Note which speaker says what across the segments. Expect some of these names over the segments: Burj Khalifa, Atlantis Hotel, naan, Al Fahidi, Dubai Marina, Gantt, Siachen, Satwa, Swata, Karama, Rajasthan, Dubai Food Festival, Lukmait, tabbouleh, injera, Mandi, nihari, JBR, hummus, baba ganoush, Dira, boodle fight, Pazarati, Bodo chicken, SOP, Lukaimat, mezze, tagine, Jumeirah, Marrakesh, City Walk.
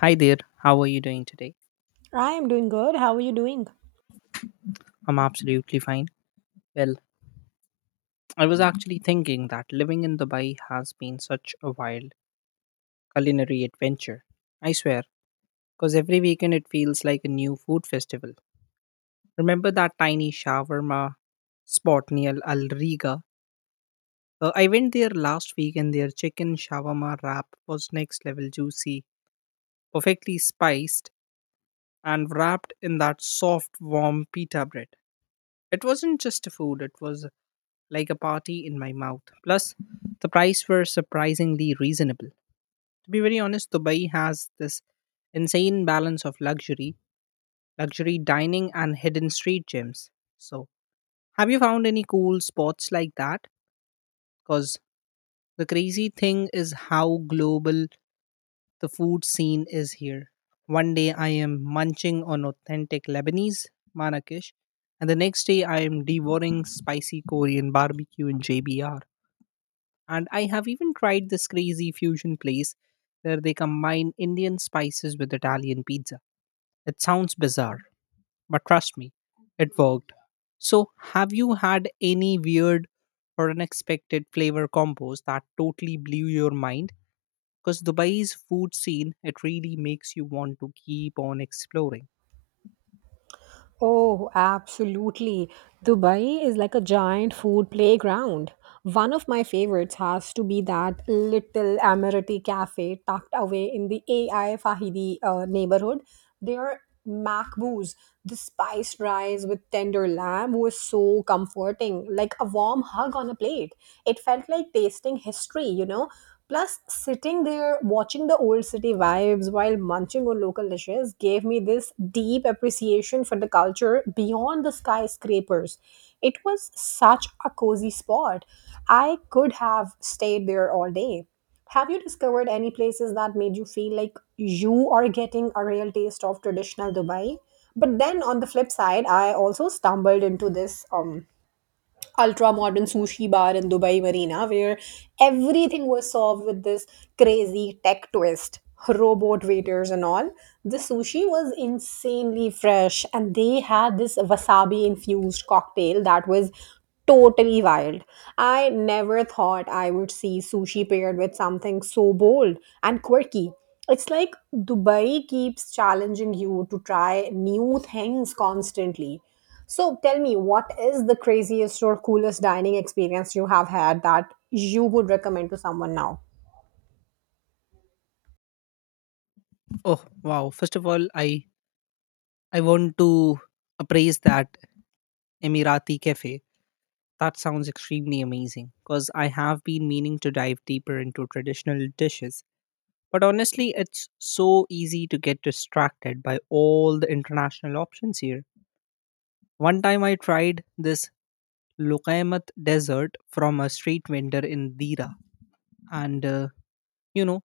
Speaker 1: Hi there, how are you doing today?
Speaker 2: I am doing good. How are you doing?
Speaker 1: I'm absolutely fine. Well, I was actually thinking that living in Dubai has been such a wild culinary adventure. I swear, because every weekend it feels like a new food festival. Remember that tiny shawarma spot near Al Riga? I went there last week and their chicken shawarma wrap was next level juicy, perfectly spiced, and wrapped in that soft, warm pita bread. It wasn't just a food, it was like a party in my mouth. Plus, the price were surprisingly reasonable. To be very honest, Dubai has this insane balance of luxury dining, and hidden street gyms. So, have you found any cool spots like that? Because the crazy thing is how global the food scene is here. One day I am munching on authentic Lebanese Marrakesh, and the next day I am devouring spicy Korean barbecue in JBR. And I have even tried this crazy fusion place where they combine Indian spices with Italian pizza. It sounds bizarre, but trust me, it worked. So, have you had any weird or unexpected flavor combos that totally blew your mind? Because Dubai's food scene, it really makes you want to keep on exploring.
Speaker 2: Oh, absolutely. Dubai is like a giant food playground. One of my favorites has to be that little Amirati cafe tucked away in the AI Fahidi neighborhood. Their makbous, the spiced rice with tender lamb, was so comforting, like a warm hug on a plate. It felt like tasting history, you know? Plus, sitting there watching the old city vibes while munching on local dishes gave me this deep appreciation for the culture beyond the skyscrapers. It was such a cozy spot. I could have stayed there all day. Have you discovered any places that made you feel like you are getting a real taste of traditional Dubai? But then on the flip side, I also stumbled into this ultra modern sushi bar in Dubai Marina where everything was solved with this crazy tech twist, robot waiters and all. The sushi was insanely fresh and they had this wasabi infused cocktail that was totally wild. I never thought I would see sushi paired with something so bold and quirky. It's like Dubai keeps challenging you to try new things constantly. So tell me, what is the craziest or coolest dining experience you have had that you would recommend to someone now?
Speaker 1: Oh wow! First of all, I want to appraise that Emirati cafe. That sounds extremely amazing because I have been meaning to dive deeper into traditional dishes. But honestly, it's so easy to get distracted by all the international options here. One time I tried this Lukaimat dessert from a street vendor in Dira, and you know,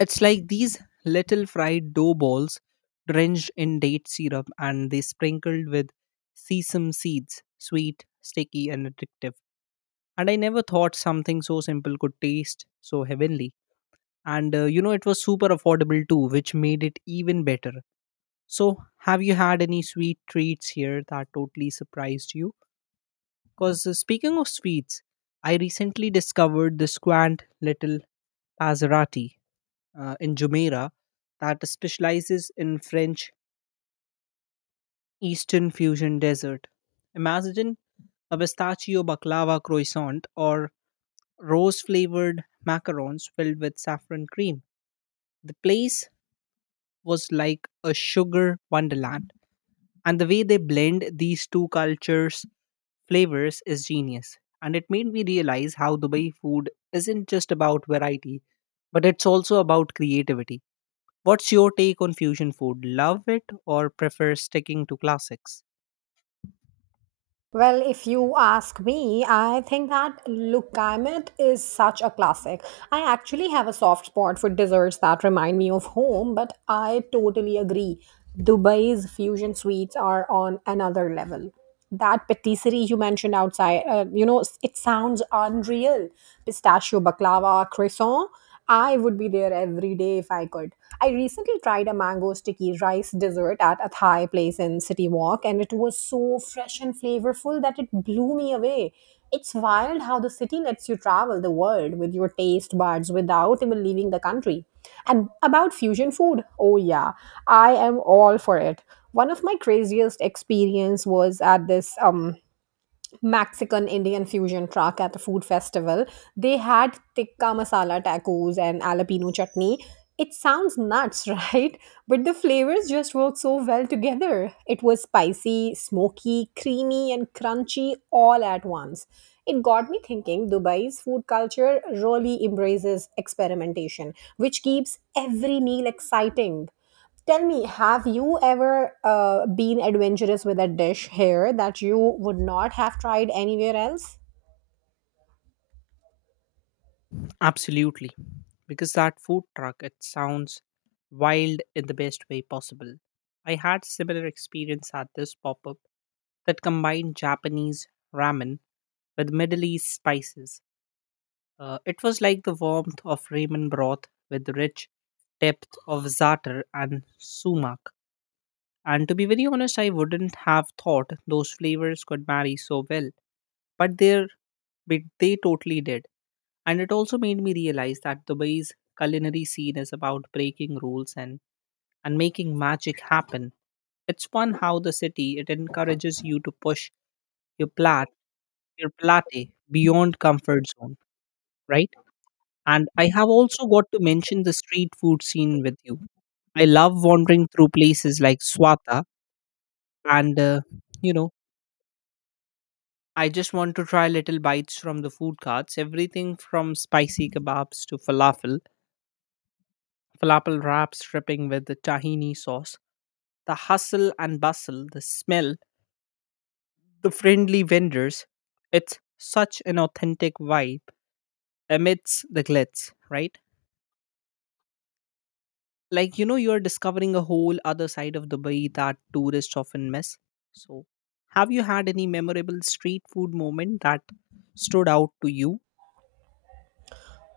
Speaker 1: it's like these little fried dough balls drenched in date syrup and they sprinkled with sesame seeds, sweet, sticky, and addictive. And I never thought something so simple could taste so heavenly. And it was super affordable too, which made it even better. So, have you had any sweet treats here that totally surprised you? Because speaking of sweets, I recently discovered this quaint little Pazarati, in Jumeirah that specializes in French Eastern fusion dessert. Imagine a pistachio baklava croissant or rose flavored macarons filled with saffron cream. The place was like a sugar wonderland, and the way they blend these two cultures' flavors is genius. And it made me realize how Dubai food isn't just about variety, but it's also about creativity. What's your take on fusion food? Love it or prefer sticking to classics?
Speaker 2: Well, if you ask me, I think that Lukaimet is such a classic. I actually have a soft spot for desserts that remind me of home, but I totally agree. Dubai's fusion sweets are on another level. That patisserie you mentioned outside, you know, it sounds unreal. Pistachio baklava, croissant, I would be there every day if I could. I recently tried a mango sticky rice dessert at a Thai place in City Walk, and it was so fresh and flavorful that it blew me away. It's wild how the city lets you travel the world with your taste buds without even leaving the country. And about fusion food, oh yeah, I am all for it. One of my craziest experience was at this Mexican Indian fusion truck at the food festival. They had tikka masala tacos and jalapeno chutney. It sounds nuts, right? But the flavors just work so well together. It was spicy, smoky, creamy, and crunchy all at once. It got me thinking Dubai's food culture really embraces experimentation, which keeps every meal exciting. Tell me, have you ever been adventurous with a dish here that you would not have tried anywhere else?
Speaker 1: Absolutely. Because that food truck, it sounds wild in the best way possible. I had similar experience at this pop-up that combined Japanese ramen with Middle East spices. It was like the warmth of ramen broth with the rich depth of za'atar and sumac. And to be very honest, I wouldn't have thought those flavors could marry so well, but they totally did. And it also made me realize that Dubai's culinary scene is about breaking rules and making magic happen. It's fun how the city it encourages you to push your plat your plate beyond comfort zone, right? And I have also got to mention the street food scene with you. I love wandering through places like Swata and you know I just want to try little bites from the food carts, everything from spicy kebabs to falafel wraps dripping with the tahini sauce, the hustle and bustle, the smell, the friendly vendors. It's such an authentic vibe amidst the glitz, right? Like, you know, you're discovering a whole other side of Dubai that tourists often miss. So, have you had any memorable street food moment that stood out to you?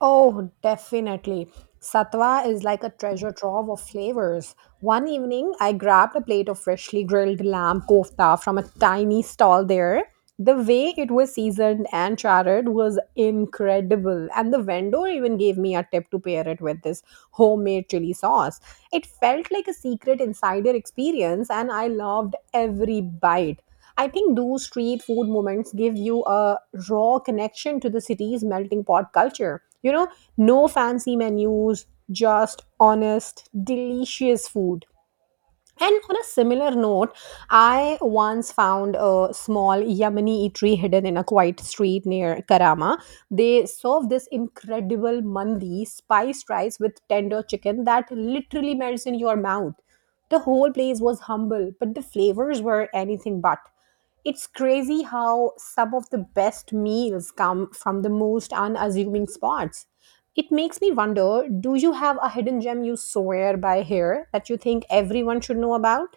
Speaker 2: Oh, definitely. Satwa is like a treasure trove of flavors. One evening, I grabbed a plate of freshly grilled lamb kofta from a tiny stall there. The way it was seasoned and charred was incredible, and the vendor even gave me a tip to pair it with this homemade chili sauce. It felt like a secret insider experience, and I loved every bite. I think those street food moments give you a raw connection to the city's melting pot culture. You know, no fancy menus, just honest, delicious food. And on a similar note, I once found a small Yemeni eatery hidden in a quiet street near Karama. They serve this incredible mandi, spiced rice with tender chicken that literally melts in your mouth. The whole place was humble, but the flavors were anything but. It's crazy how some of the best meals come from the most unassuming spots. It makes me wonder, do you have a hidden gem you swear by here that you think everyone should know about?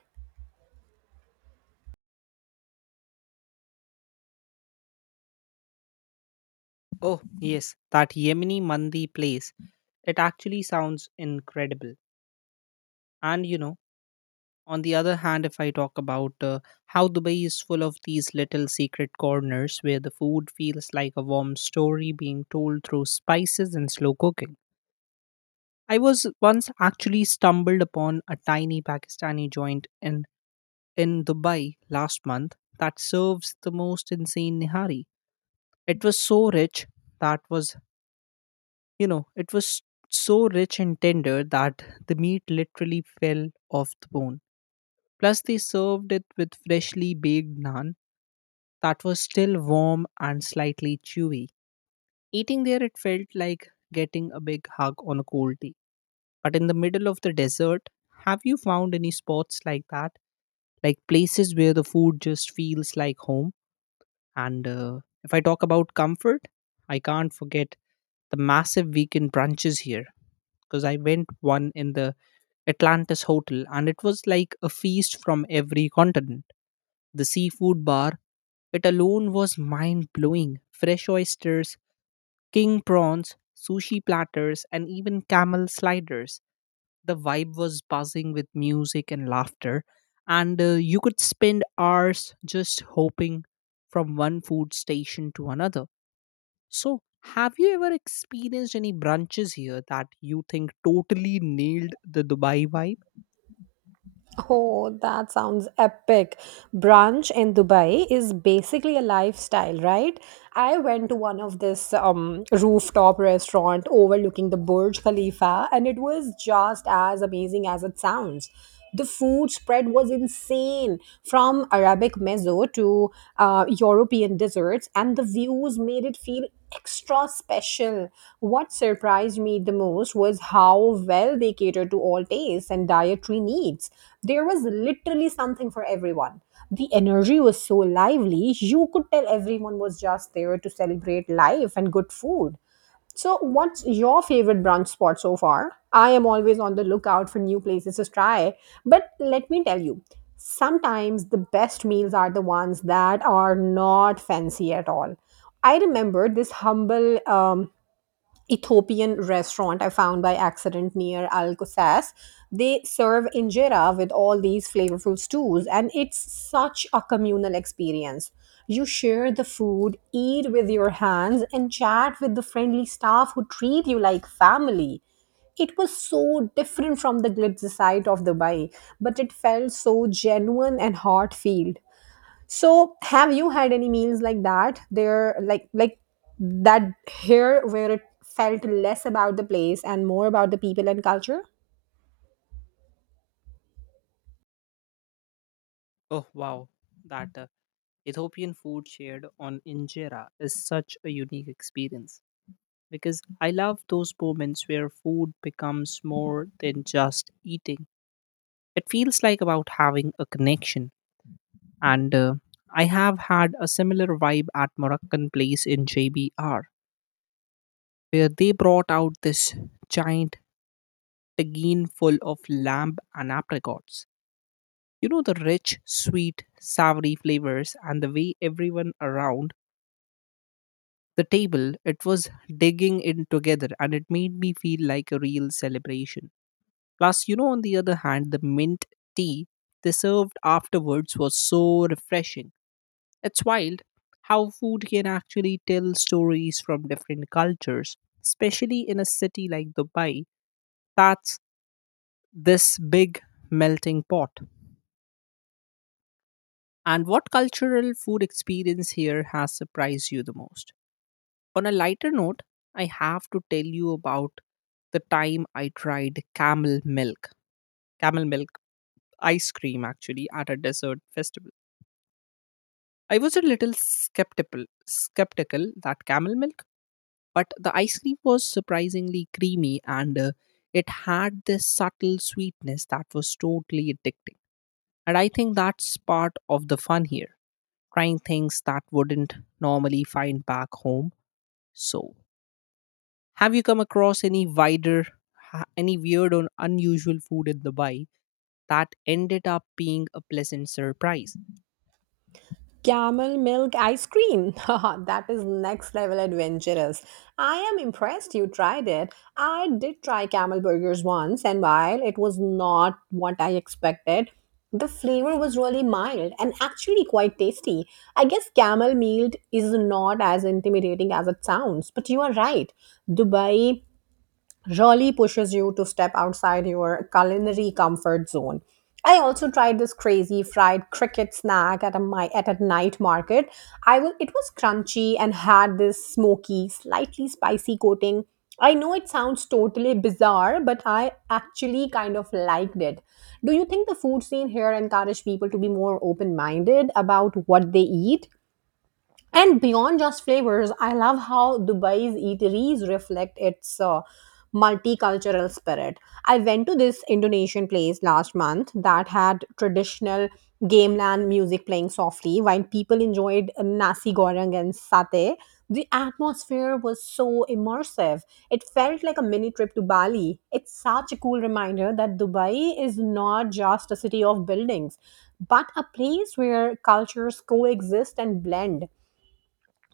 Speaker 1: Oh, yes, that Yemeni Mandi place. It actually sounds incredible. And you know, on the other hand, if I talk about how Dubai is full of these little secret corners where the food feels like a warm story being told through spices and slow cooking. I was once actually stumbled upon a tiny Pakistani joint in Dubai last month that serves the most insane nihari. It was so rich that was. You know, it was so rich and tender that the meat literally fell off the bone. Plus, they served it with freshly baked naan that was still warm and slightly chewy. Eating there, it felt like getting a big hug on a cold day. But in the middle of the desert, have you found any spots like that? Like places where the food just feels like home? And if I talk about comfort, I can't forget the massive weekend brunches here, because I went one in the Atlantis Hotel and it was like a feast from every continent. The seafood bar, it alone was mind blowing. Fresh oysters, king prawns, sushi platters, and even camel sliders. The vibe was buzzing with music and laughter, and you could spend hours just hopping from one food station to another. So, have you ever experienced any brunches here that you think totally nailed the Dubai vibe?
Speaker 2: Oh, that sounds epic. Brunch in Dubai is basically a lifestyle, right? I went to one of this rooftop restaurant overlooking the Burj Khalifa and it was just as amazing as it sounds. The food spread was insane, from Arabic mezzo to European desserts, and the views made it feel extra special. What surprised me the most was how well they catered to all tastes and dietary needs. There was literally something for everyone. The energy was so lively, you could tell everyone was just there to celebrate life and good food. So, what's your favorite brunch spot so far? I am always on the lookout for new places to try. But let me tell you, sometimes the best meals are the ones that are not fancy at all. I remember this humble Ethiopian restaurant I found by accident near Alcosace. They serve injera with all these flavorful stews, and it's such a communal experience. You share the food, eat with your hands, and chat with the friendly staff who treat you like family. It was so different from the glitz side of Dubai, but it felt so genuine and heartfelt. So have you had any meals like that? There like that here where it felt less about the place and more about the people and culture?
Speaker 1: Oh wow, that Ethiopian food shared on injera is such a unique experience. Because I love those moments where food becomes more than just eating. It feels like about having a connection. And I have had a similar vibe at Moroccan place in JBR, where they brought out this giant tagine full of lamb and apricots. You know, the rich, sweet, savory flavors, and the way everyone around the table it was digging in together, and it made me feel like a real celebration. Plus, you know, on the other hand, the mint tea they served afterwards was so refreshing. It's wild how food can actually tell stories from different cultures, especially in a city like Dubai. That's this big melting pot. And what cultural food experience here has surprised you the most? On a lighter note, I have to tell you about the time I tried camel milk ice cream actually at a dessert festival. I was a little skeptical that camel milk, but the ice cream was surprisingly creamy and it had this subtle sweetness that was totally addicting. And I think that's part of the fun here, trying things that wouldn't normally find back home. So, have you come across any any weird or unusual food in Dubai that ended up being a pleasant surprise?
Speaker 2: Camel milk ice cream. Haha, that is next level adventurous. I am impressed you tried it. I did try camel burgers once, and while it was not what I expected, the flavor was really mild and actually quite tasty. I guess camel meat is not as intimidating as it sounds, but you are right. Dubai really pushes you to step outside your culinary comfort zone. I also tried this crazy fried cricket snack at a night market. I will, it was crunchy and had this smoky, slightly spicy coating. I know it sounds totally bizarre, but I actually kind of liked it. Do you think the food scene here encourage people to be more open-minded about what they eat? And beyond just flavors, I love how Dubai's eateries reflect its multicultural spirit. I went to this Indonesian place last month that had traditional gamelan music playing softly while people enjoyed nasi goreng and satay. The atmosphere was so immersive. It felt like a mini trip to Bali. It's such a cool reminder that Dubai is not just a city of buildings, but a place where cultures coexist and blend.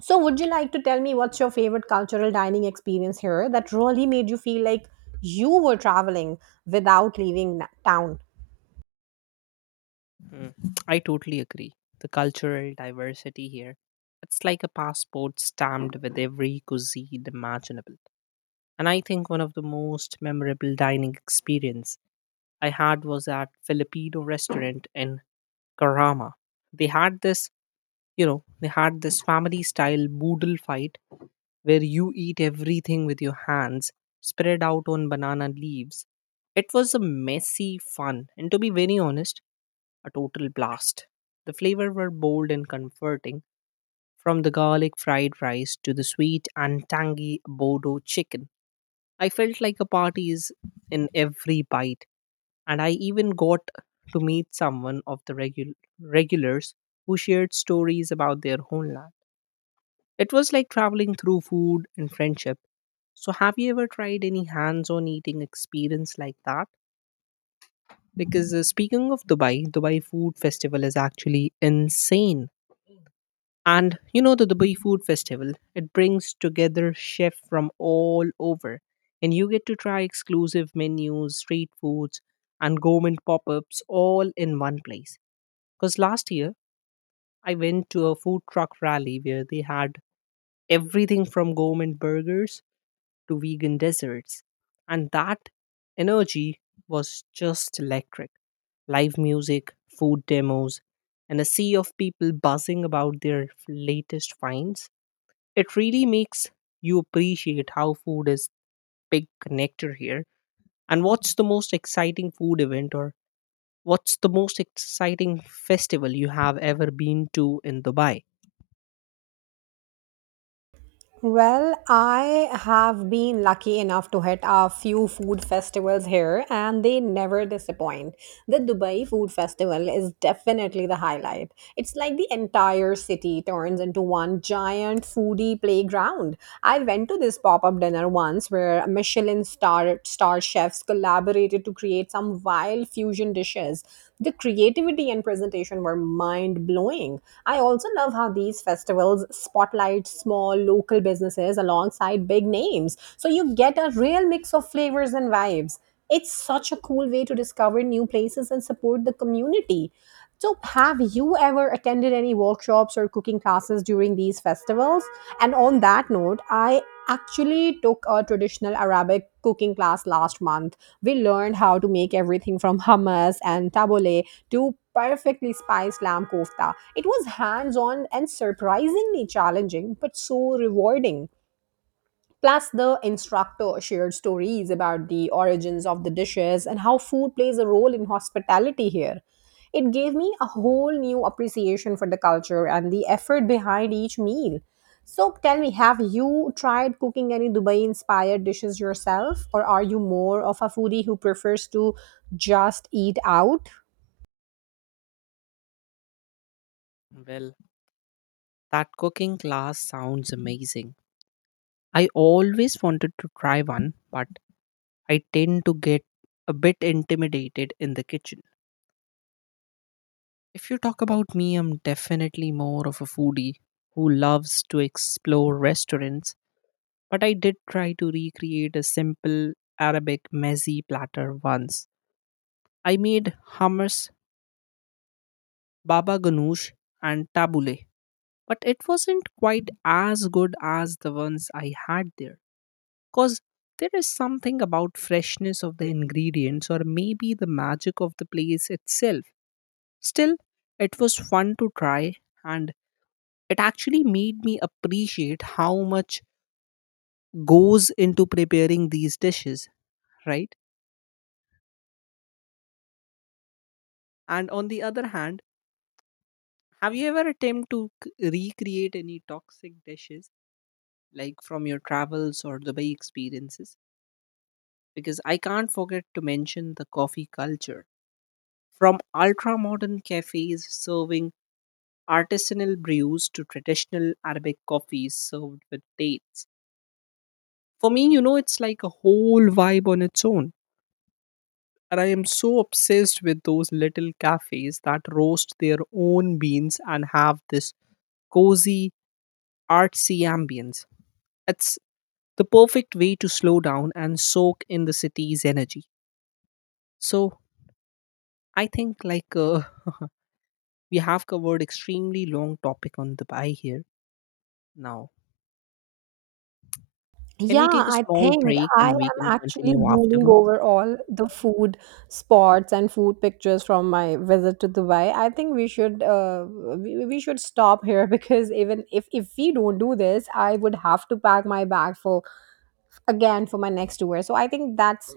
Speaker 2: So, would you like to tell me what's your favorite cultural dining experience here that really made you feel like you were traveling without leaving town?
Speaker 1: Mm, I totally agree. The cultural diversity here, it's like a passport stamped with every cuisine imaginable. And I think one of the most memorable dining experiences I had was at Filipino restaurant in Karama. They had this, you know, they had this family style boodle fight where you eat everything with your hands spread out on banana leaves. It was a messy fun and, to be very honest, a total blast. The flavor were bold and comforting, from the garlic fried rice to the sweet and tangy Bodo chicken. I felt like a party is in every bite, and I even got to meet someone of the regulars who shared stories about their homeland. It was like traveling through food and friendship. So, have you ever tried any hands on eating experience like that? Because speaking of Dubai, Dubai Food Festival is actually insane. And you know, the Dubai Food Festival, it brings together chefs from all over. And you get to try exclusive menus, street foods, and gourmet pop ups all in one place. Because last year I went to a food truck rally where they had everything from gourmet burgers to vegan desserts. And that energy was just electric. Live music, food demos, and a sea of people buzzing about their latest finds. It really makes you appreciate how food is big connector here. And what's the most exciting festival you have ever been to in Dubai?
Speaker 2: Well, I have been lucky enough to hit a few food festivals here and they never disappoint. The Dubai Food Festival is definitely the highlight. It's like the entire city turns into one giant foodie playground. I went to this pop-up dinner once where Michelin star chefs collaborated to create some wild fusion dishes. The creativity and presentation were mind-blowing. I also love how these festivals spotlight small local businesses alongside big names. So you get a real mix of flavors and vibes. It's such a cool way to discover new places and support the community. So, have you ever attended any workshops or cooking classes during these festivals? And on that note, I actually took a traditional Arabic cooking class last month. We learned how to make everything from hummus and tabbouleh to perfectly spiced lamb kofta. It was hands on and surprisingly challenging, but so rewarding. Plus, the instructor shared stories about the origins of the dishes and how food plays a role in hospitality here. It gave me a whole new appreciation for the culture and the effort behind each meal. So, tell me, have you tried cooking any Dubai inspired dishes yourself, or are you more of a foodie who prefers to just eat out?
Speaker 1: Well, that cooking class sounds amazing. I always wanted to try one, but I tend to get a bit intimidated in the kitchen. If you talk about me, I'm definitely more of a foodie who loves to explore restaurants, but I did try to recreate a simple Arabic mezze platter once. I made hummus, baba ganoush, and tabbouleh, but it wasn't quite as good as the ones I had there. Because there is something about freshness of the ingredients, or maybe the magic of the place itself. Still, it was fun to try, and it actually made me appreciate how much goes into preparing these dishes, right? And on the other hand, have you ever attempted to recreate any toxic dishes? Like from your travels or Dubai experiences? Because I can't forget to mention the coffee culture. From ultra modern cafes serving artisanal brews to traditional Arabic coffees served with dates. For me, you know, it's like a whole vibe on its own. And I am so obsessed with those little cafes that roast their own beans and have this cozy, artsy ambience. It's the perfect way to slow down and soak in the city's energy. So, I think like we have covered extremely long topic on the buy here now. Can
Speaker 2: Yeah,
Speaker 1: we take a
Speaker 2: I
Speaker 1: small
Speaker 2: think
Speaker 1: break
Speaker 2: I
Speaker 1: and we
Speaker 2: am
Speaker 1: can
Speaker 2: actually
Speaker 1: continue
Speaker 2: drooling
Speaker 1: afterwards?
Speaker 2: over all the food spots and food pictures from my visit to Dubai. I think we should we should stop here because even if we don't do this, I would have to pack my bag for again for my next tour. So I think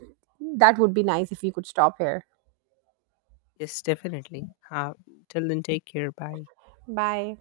Speaker 2: that would be nice if we could stop here.
Speaker 1: Yes, definitely. Till then, take care. Bye.
Speaker 2: Bye.